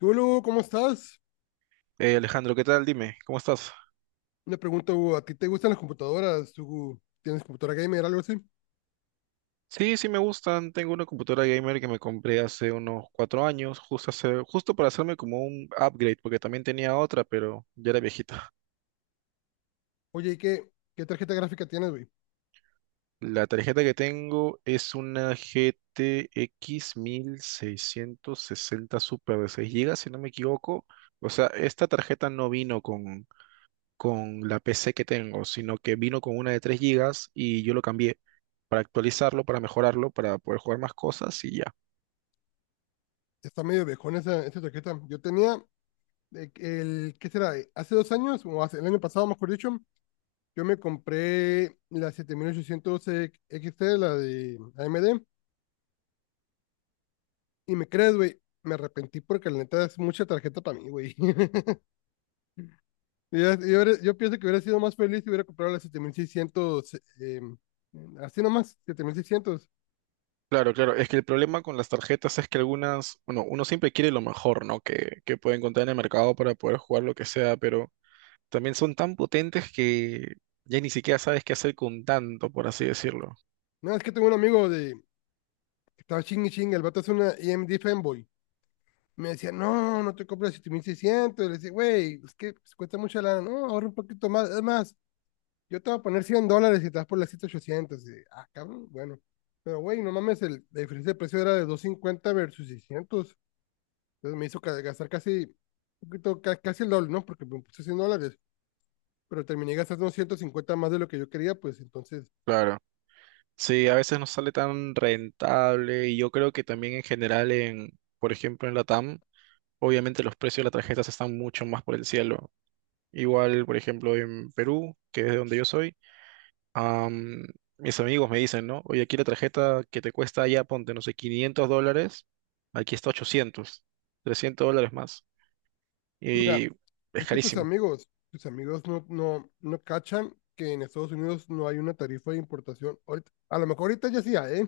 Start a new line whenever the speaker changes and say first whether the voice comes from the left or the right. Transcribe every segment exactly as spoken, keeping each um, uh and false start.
left: Hola, ¿cómo estás?
right: Eh, Alejandro, ¿qué tal? Dime, ¿cómo estás?
left: Una pregunta, Hugo. ¿A ti te gustan las computadoras? ¿Tú tienes computadora gamer, algo así?
right: Sí, sí me gustan. Tengo una computadora gamer que me compré hace unos cuatro años, justo, hace- justo para hacerme como un upgrade, porque también tenía otra, pero ya era viejita.
left: Oye, ¿y qué, qué tarjeta gráfica tienes, güey?
right: La tarjeta que tengo es una G T X sesenta Super de seis gigas, si no me equivoco. O sea, esta tarjeta no vino con, con la P C que tengo, sino que vino con una de tres gigas y yo lo cambié para actualizarlo, para mejorarlo, para poder jugar más cosas y ya.
left: Está medio viejona esa, esa tarjeta. Yo tenía, eh, el, ¿qué será? Hace dos años, o hace, el año pasado, mejor dicho, yo me compré la siete mil ochocientos equis te, la de A M D, y me crees, güey, me arrepentí porque la neta es mucha tarjeta para mí, güey. Yo, yo, hubiera- yo pienso que hubiera sido más feliz si hubiera comprado la siete mil seiscientos, eh, así nomás, siete mil seiscientos.
right: Claro, claro. Es que el problema con las tarjetas es que algunas, bueno, uno siempre quiere lo mejor, ¿no? Que, que puede encontrar en el mercado para poder jugar lo que sea, pero también son tan potentes que ya ni siquiera sabes qué hacer con tanto, por así decirlo.
left: No, es que tengo un amigo de que estaba ching y ching, el vato es una E M D fanboy. Me decía, no, no te compras siete mil seiscientos. Y le decía, güey, es que pues, cuesta mucha lana. No, ahorra un poquito más. Es más, yo te voy a poner cien dólares y te vas por la ochocientos. Y, ah, cabrón, bueno. Pero, güey, no mames, el, la diferencia de precio era de doscientos cincuenta versus seiscientos. Entonces me hizo ca- gastar casi, un poquito, ca- casi el doble, ¿no? Porque me puse cien dólares, pero terminé gastando ciento cincuenta más de lo que yo quería, pues entonces,
right: Claro. Sí, a veces no sale tan rentable y yo creo que también en general en, por ejemplo, en Latam, obviamente los precios de las tarjetas están mucho más por el cielo. Igual, por ejemplo, en Perú, que es de donde yo soy. Am, mis amigos me dicen, ¿no? Oye, aquí la tarjeta que te cuesta allá, ponte, no sé, quinientos dólares, aquí está ochocientos trescientos dólares más.
left: mira.
right: Y es
left: Es que tus
right: carísimo.
left: amigos, tus amigos no, no, no cachan que en Estados Unidos no hay una tarifa de importación. Ahorita- a lo mejor ahorita ya sí hay, ¿eh?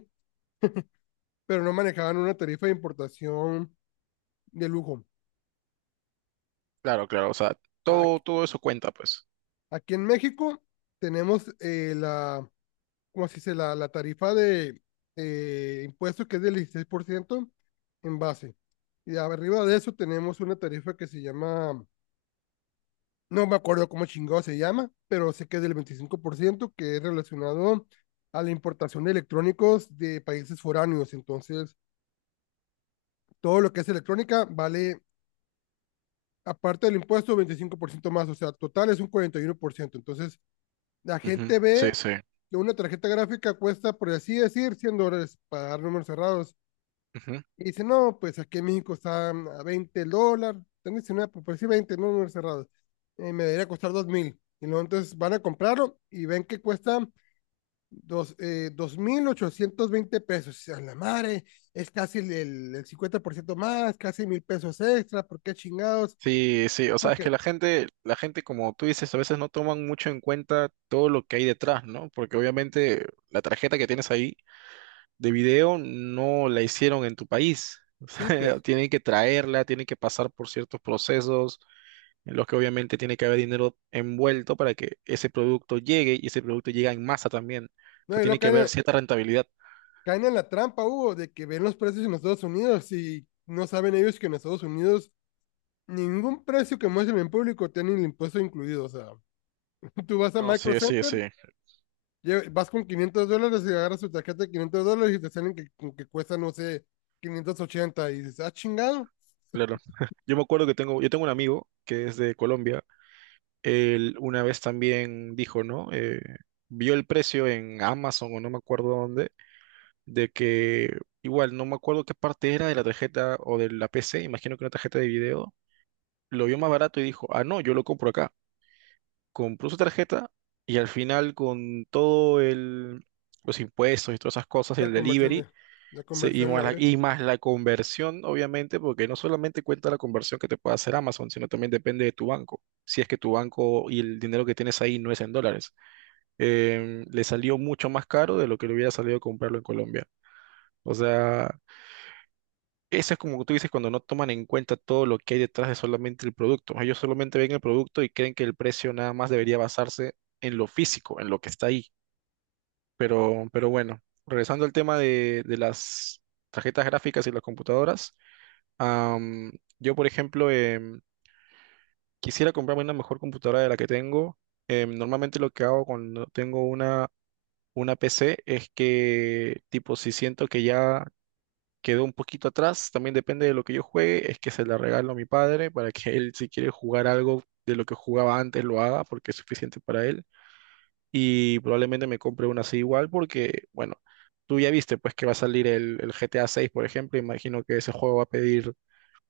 left: Pero no manejaban una tarifa de importación de lujo.
right: Claro, claro, o sea, todo,
left: Aquí,
right: todo eso cuenta, pues.
left: aquí en México tenemos eh, la, ¿cómo se dice? La, la tarifa de eh, impuesto que es del dieciséis por ciento en base. Y arriba de eso tenemos una tarifa que se llama. No me acuerdo cómo chingado se llama, pero sé que es del veinticinco por ciento que es relacionado a la importación de electrónicos de países foráneos. Entonces, todo lo que es electrónica vale, aparte del impuesto, veinticinco por ciento más. O sea, total es un cuarenta y uno por ciento. Entonces, la
right: Ujú.
left: gente
right: Sí,
left: ve
right: sí.
left: que una tarjeta gráfica cuesta, por así decir, cien dólares para dar números cerrados.
right: Ujú.
left: Y dice, no, pues aquí en México está a veinte el dólar, están diecinueve, por decir veinte no, números cerrados. Eh, me debería costar dos mil. Y luego entonces van a comprarlo y ven que cuesta dos, eh, mil ochocientos veinte pesos. A la madre, es casi el, el, el cincuenta por ciento más, casi mil pesos extra, ¿por qué chingados?
right: Sí, sí, o sea, es
left: Porque,
right: que la gente, la gente, como tú dices, a veces no toman mucho en cuenta todo lo que hay detrás, ¿no? Porque obviamente la tarjeta que tienes ahí de video no la hicieron en tu país. O
left: sí, pues,
right: sea, tienen que traerla, tienen que pasar por ciertos procesos en los que obviamente tiene que haber dinero envuelto para que ese producto llegue y ese producto llega en masa también. O
left: no,
right: sea,
left: y luego
right: tiene que haber
left: caen,
right: cierta rentabilidad.
left: caen en la trampa, Hugo, de que ven los precios en los Estados Unidos y no saben ellos que en Estados Unidos ningún precio que muestren en público tiene el impuesto incluido, o sea. Tú vas a
right: No,
left: Micro
right: sí, sí,
left: Center,
right: sí,
left: lle- vas con quinientos dólares y agarras tu tarjeta de quinientos dólares y te salen que, con que cuesta, no sé, quinientos ochenta y dices, ah, chingado,
right: claro. Yo me acuerdo que tengo, yo tengo un amigo que es de Colombia. Él una vez también dijo, ¿no? Eh, vio el precio en Amazon o no me acuerdo dónde, de que igual no me acuerdo qué parte era de la tarjeta o de la P C, imagino que una tarjeta de video. Lo vio más barato y dijo, ah, no, yo lo compro acá. Compró su tarjeta y al final con todo el, los impuestos y todas esas cosas,
left: la
right: el
left: conversión de,
right: delivery
left: la
right: se- y,
left: conversión le
right: más la,
left: abre.
right: y más la conversión, obviamente, porque no solamente cuenta la conversión que te puede hacer Amazon, sino también depende de tu banco. Si es que tu banco y el dinero que tienes ahí no es en dólares, Em, le salió mucho más caro de lo que le hubiera salido comprarlo en Colombia. O sea, eso es como tú dices cuando no toman en cuenta todo lo que hay detrás de solamente el producto. Ellos solamente ven el producto y creen que el precio nada más debería basarse en lo físico, en lo que está ahí. Pero, pero bueno, regresando al tema de, de las tarjetas gráficas y las computadoras, am, yo por ejemplo em, quisiera comprarme una mejor computadora de la que tengo. Em, normalmente lo que hago cuando tengo una, una P C es que tipo si siento que ya quedó un poquito atrás, también depende de lo que yo juegue, es que se la regalo a mi padre para que él si quiere jugar algo de lo que jugaba antes lo haga porque es suficiente para él y probablemente me compre una así igual porque, bueno, tú ya viste pues que va a salir el, el G T A seis, por ejemplo, imagino que ese juego va a pedir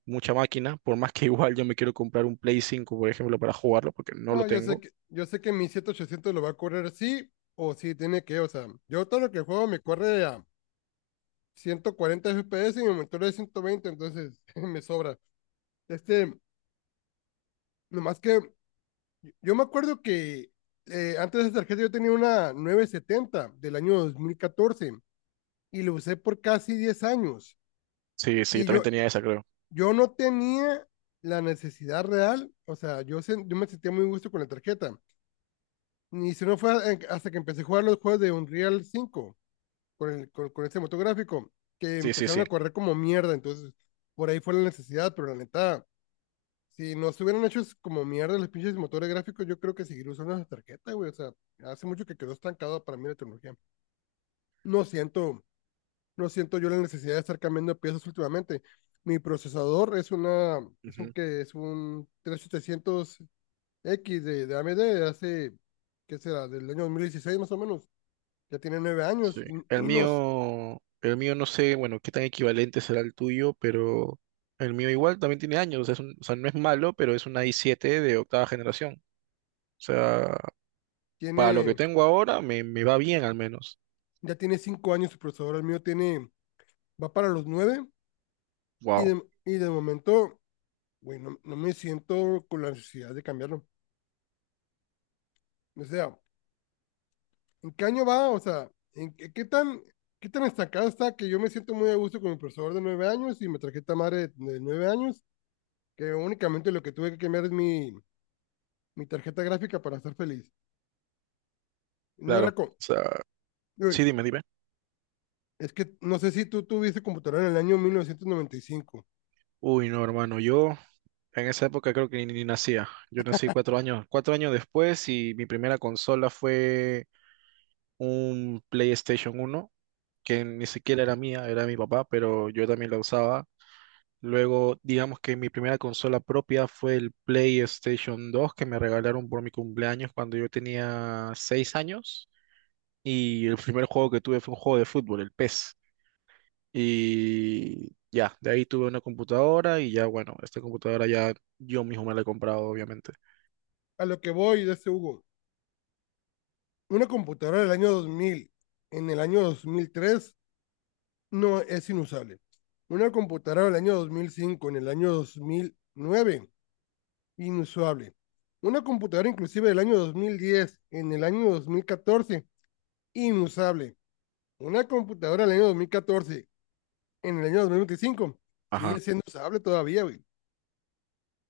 right: mucha máquina, por más que igual yo me quiero comprar un Play cinco por ejemplo, para jugarlo porque no lo
left: No, yo sé
right: tengo.
left: que, yo sé que mi siete ochocientos lo va a correr sí o sí, tiene que, o sea, yo todo lo que juego me corre a ciento cuarenta F P S y mi monitor es ciento veinte, entonces me sobra. Este, nomás que yo me acuerdo que eh, antes de esa tarjeta yo tenía una nueve setenta del año dos mil catorce y lo usé por casi diez años.
right: Sí, sí, yo
left: Y yo,
right: también tenía esa, creo.
left: yo no tenía la necesidad real, o sea, yo, se, yo me sentía muy gusto con la tarjeta. Ni si no fue hasta que empecé a jugar los juegos de Unreal cinco con, el, con, con ese motográfico, que
right: Sí, sí,
left: empezaron
right: sí.
left: a correr como mierda, entonces por ahí fue la necesidad, pero la neta, si nos hubieran hecho como mierda los pinches motores gráficos, yo creo que seguir usando esa tarjeta, güey. O sea, hace mucho que quedó estancado para mí la tecnología. No siento no siento yo la necesidad de estar cambiando piezas últimamente. Mi procesador es una, es un que es un tres mil setecientos equis de, de A M D de hace, ¿qué será? Del año dos mil dieciséis más o menos. Ya tiene nueve
right: Sí.
left: años y,
right: El
left: y nos
right: mío, el mío no sé, bueno, qué tan equivalente será el tuyo, pero el mío igual también tiene años, o sea, es un- o sea, no es malo, pero es una i siete de octava generación. O sea, para lo que
left: tiene,
right: tengo ahora me, me va bien al menos.
left: ya tiene cinco años su procesador. El mío tiene, va para los nueve y
right: Wow,
left: de, y de momento, güey, no, no me siento con la necesidad de cambiarlo. O sea, ¿en qué año va? O sea, ¿en qué, qué tan, qué tan destacado está que yo me siento muy a gusto con mi procesador de nueve años y mi tarjeta madre de nueve años, que únicamente lo que tuve que cambiar es mi, mi tarjeta gráfica para estar feliz. No
right: claro.
left: era
right: O
left: con...
right: sea, sí,
left: Uy,
right: dime, dime.
left: es que no sé si tú tuviste computadora en el año mil novecientos noventa y cinco.
right: Uy, no, hermano, yo en esa época creo que ni, ni nacía. Yo nací cuatro años, cuatro años después y mi primera consola fue un PlayStation uno que ni siquiera era mía, era de mi papá, pero yo también la usaba. Luego, digamos que mi primera consola propia fue el PlayStation dos que me regalaron por mi cumpleaños cuando yo tenía seis años. Y el primer juego que tuve fue un juego de fútbol, el PES. Y ya, de ahí tuve una computadora y ya, bueno, esta computadora ya yo mismo me la he comprado, obviamente.
left: A lo que voy, de ese Hugo, una computadora del año dos mil, en el año dos mil tres no es inusable. Una computadora del año dos mil cinco, en el año dos mil nueve. Inusable. Una computadora inclusive del año dos mil diez en el año dos mil catorce inusable. Una computadora del año dos mil catorce en el año dos mil veinticinco
right: Ajá.
left: sigue siendo usable todavía, güey.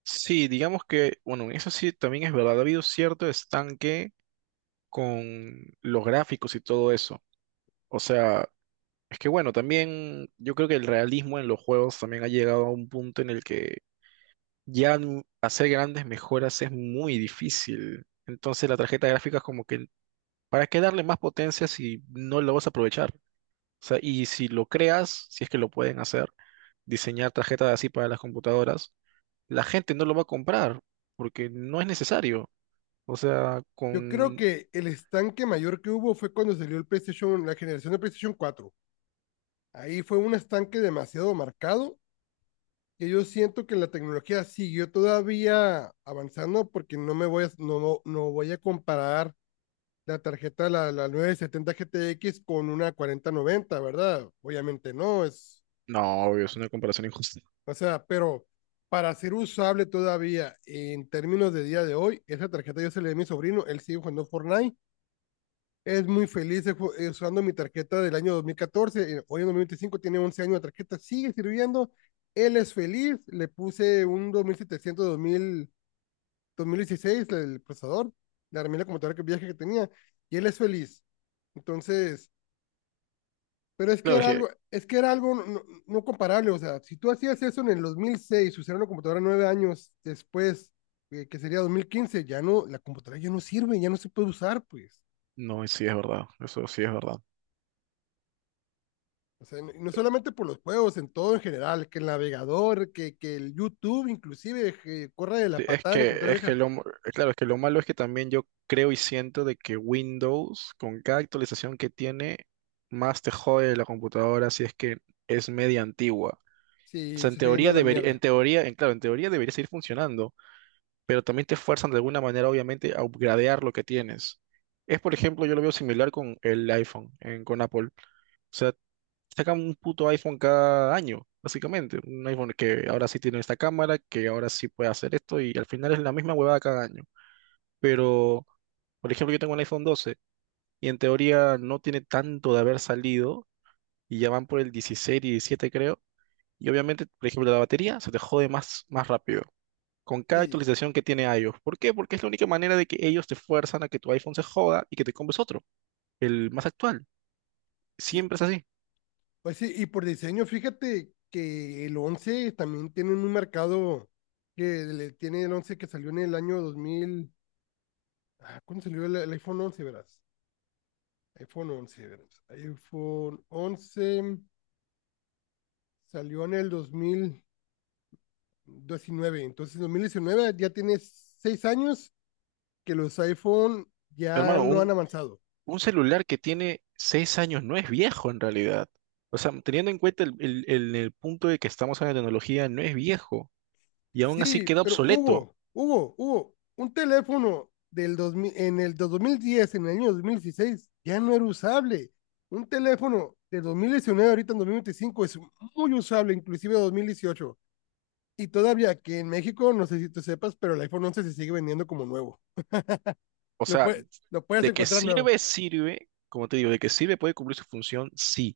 right: Sí, digamos que, bueno, eso sí también es verdad, ha habido cierto estanque con los gráficos y todo eso. O sea, es que bueno, también yo creo que el realismo en los juegos también ha llegado a un punto en el que ya n- hacer grandes mejoras es muy difícil. Entonces la tarjeta gráfica es como que, ¿para qué darle más potencia si no lo vas a aprovechar? O sea, y si lo creas, si es que lo pueden hacer, diseñar tarjetas así para las computadoras, la gente no lo va a comprar porque no es necesario. O sea,
left: Yo creo
right: con...
left: que el estanque mayor que hubo fue cuando salió el PlayStation, la generación de PlayStation cuatro. Ahí fue un estanque demasiado marcado que yo siento que la tecnología siguió todavía avanzando porque no me voy a, no, no no voy a comparar la tarjeta, la, la nueve setenta G T equis con una cuarenta noventa, ¿verdad? Obviamente no, es,
right: No, obvio, es una comparación injusta.
left: o sea, pero para ser usable todavía en términos de día de hoy, esa tarjeta yo se la di a mi sobrino, él sigue jugando Fortnite, es muy feliz usando mi tarjeta del año dos mil catorce, eh, hoy en dos mil veinticinco tiene once años de tarjeta, sigue sirviendo, él es feliz, le puse un dos dos mil mil setecientos dos mil dos mil dieciséis el procesador, le armé la computadora que viaje que tenía, y él es feliz. Entonces, pero es que
right: Claro es
left: era
right: que...
left: algo, es que era algo, no, no no comparable, o sea, si tú hacías eso en el dos mil seis usar una computadora nueve años después, eh, que sería dos mil quince ya no, la computadora ya no sirve, ya no se puede usar, pues.
right: No, sí es verdad, eso sí es verdad.
left: O sea, no, no solamente por los juegos, en todo en general, que el navegador, que, que el YouTube, inclusive, que corre de la
right: Sí, es
left: patada en la
right: que,
left: computadora
right: es que
left: vieja.
right: lo, m- claro, es que lo malo es que también yo creo y siento de que Windows, con cada actualización que tiene, más te jode la computadora si es que es media antigua. O
left: Sí,
right: sea,
left: se
right: en
left: está yendo a
right: teoría
left: la
right: debería, en
left: mierda.
right: teoría, en, claro, en teoría debería seguir funcionando, pero también te fuerzan de alguna manera, obviamente, a upgradear lo que tienes. Es, por ejemplo, yo lo veo similar con el iPhone, en- con Apple. O sea, sacan un puto iPhone cada año, básicamente. Un iPhone que ahora sí tiene esta cámara, que ahora sí puede hacer esto, y al final es la misma huevada cada año, pero por ejemplo yo tengo un iPhone doce y en teoría no tiene tanto de haber salido y ya van por el dieciséis y diecisiete creo, y obviamente por ejemplo la batería se te jode más, más rápido con cada
left: Sí,
right: actualización que tiene iOS. ¿Por qué? Porque es la única manera de que ellos te fuerzan a que tu iPhone se joda y que te compres otro, el más actual.
left: sí.
right: Siempre es así.
left: Pues sí, y por diseño, fíjate que el once también tiene un mercado que le tiene el once que salió en el año dos mil. Ah, ¿cuándo salió el, el iPhone once, verás? iPhone once, verás. iPhone once salió en el dos mil diecinueve. Entonces, en dos mil diecinueve ya tiene seis años que los iPhone ya
right: Hermano,
left: no han
right: un,
left: avanzado.
right: un celular que tiene seis años no es viejo en realidad. O sea, teniendo en cuenta el, el el- el punto de que estamos en la tecnología, no es viejo y aún así
left: Sí,
right: queda
left: pero
right: obsoleto.
left: Hugo, Hugo, Hugo, un teléfono del dos mil en el dos mil diez en el año dos mil dieciséis ya no era usable. Un teléfono del dos mil diecinueve ahorita en dos mil veinticinco es muy usable, inclusive dos mil dieciocho. Y todavía aquí en México, no sé si tú sepas, pero el iPhone once se sigue vendiendo como nuevo.
right: O
left: Lo,
right: sea,
left: puede- lo puedes
right: de que
left: encontrar nuevo.
right: sirve, sirve, como te digo, de que sirve puede cumplir su función, sí,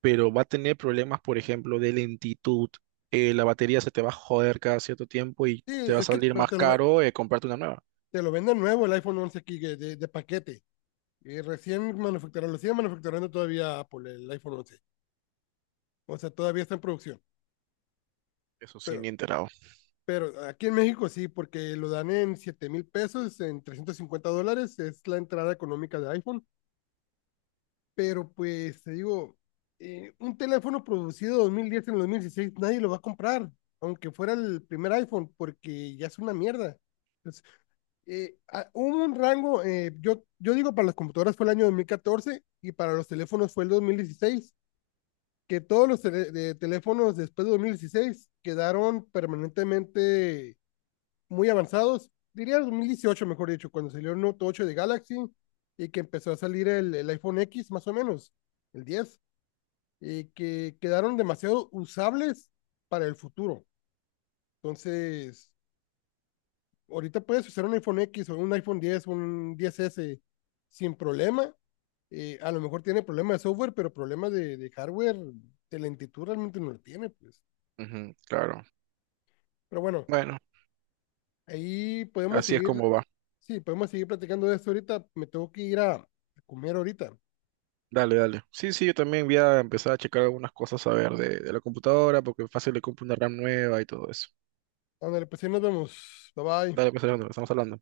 right: pero va a tener problemas, por ejemplo, de lentitud. Eh, la batería se te va a joder cada cierto tiempo y
left: Sí,
right: te va a
left: es que
right: salir
left: pero
right: más
left: te, lo, ve-
right: caro eh, comprarte una nueva.
left: te lo venden nuevo el iPhone once aquí de, de- de paquete. Y recién manufacturado, lo sigue manufacturando todavía Apple, el iPhone once. O sea, todavía está en producción.
right: Eso sí, ni
left: Pero,
right: enterado.
left: pero aquí en México sí, porque lo dan en siete mil pesos, en trescientos cincuenta dólares, es la entrada económica de iPhone. Pero pues te digo, eh, un teléfono producido dos mil diez en el dos mil dieciséis nadie lo va a comprar, aunque fuera el primer iPhone, porque ya es una mierda. Entonces, eh, a- hubo un rango, eh, yo, yo digo para las computadoras fue el año dos mil catorce y para los teléfonos fue el dos mil dieciséis que todos los tele- de teléfonos después de dos mil dieciséis quedaron permanentemente muy avanzados. Diría dos mil dieciocho mejor dicho, cuando salió el Note ocho de Galaxy y que empezó a salir el, el iPhone X, más o menos, el diez eh, que quedaron demasiado usables para el futuro. Entonces, ahorita puedes usar un iPhone X o un iPhone diez, un diez ese sin problema. Eh, a lo mejor tiene problemas de software, pero problemas de, de hardware, de lentitud realmente no lo tiene, pues.
right: Ujú, claro.
left: Pero bueno,
right: Bueno,
left: ahí podemos
right: así es
left: seguir,
right: como va.
left: sí, podemos seguir platicando de esto ahorita. Me tengo que ir a, a comer ahorita.
right: Dale, dale. Sí, sí, yo también voy a empezar a checar algunas cosas a ver de, de la computadora, porque fácil le compro una RAM nueva y todo eso.
left: Ándale, pues ahí nos vemos. Bye
right: Dale,
left: bye.
right: pues, Alejandro, estamos hablando.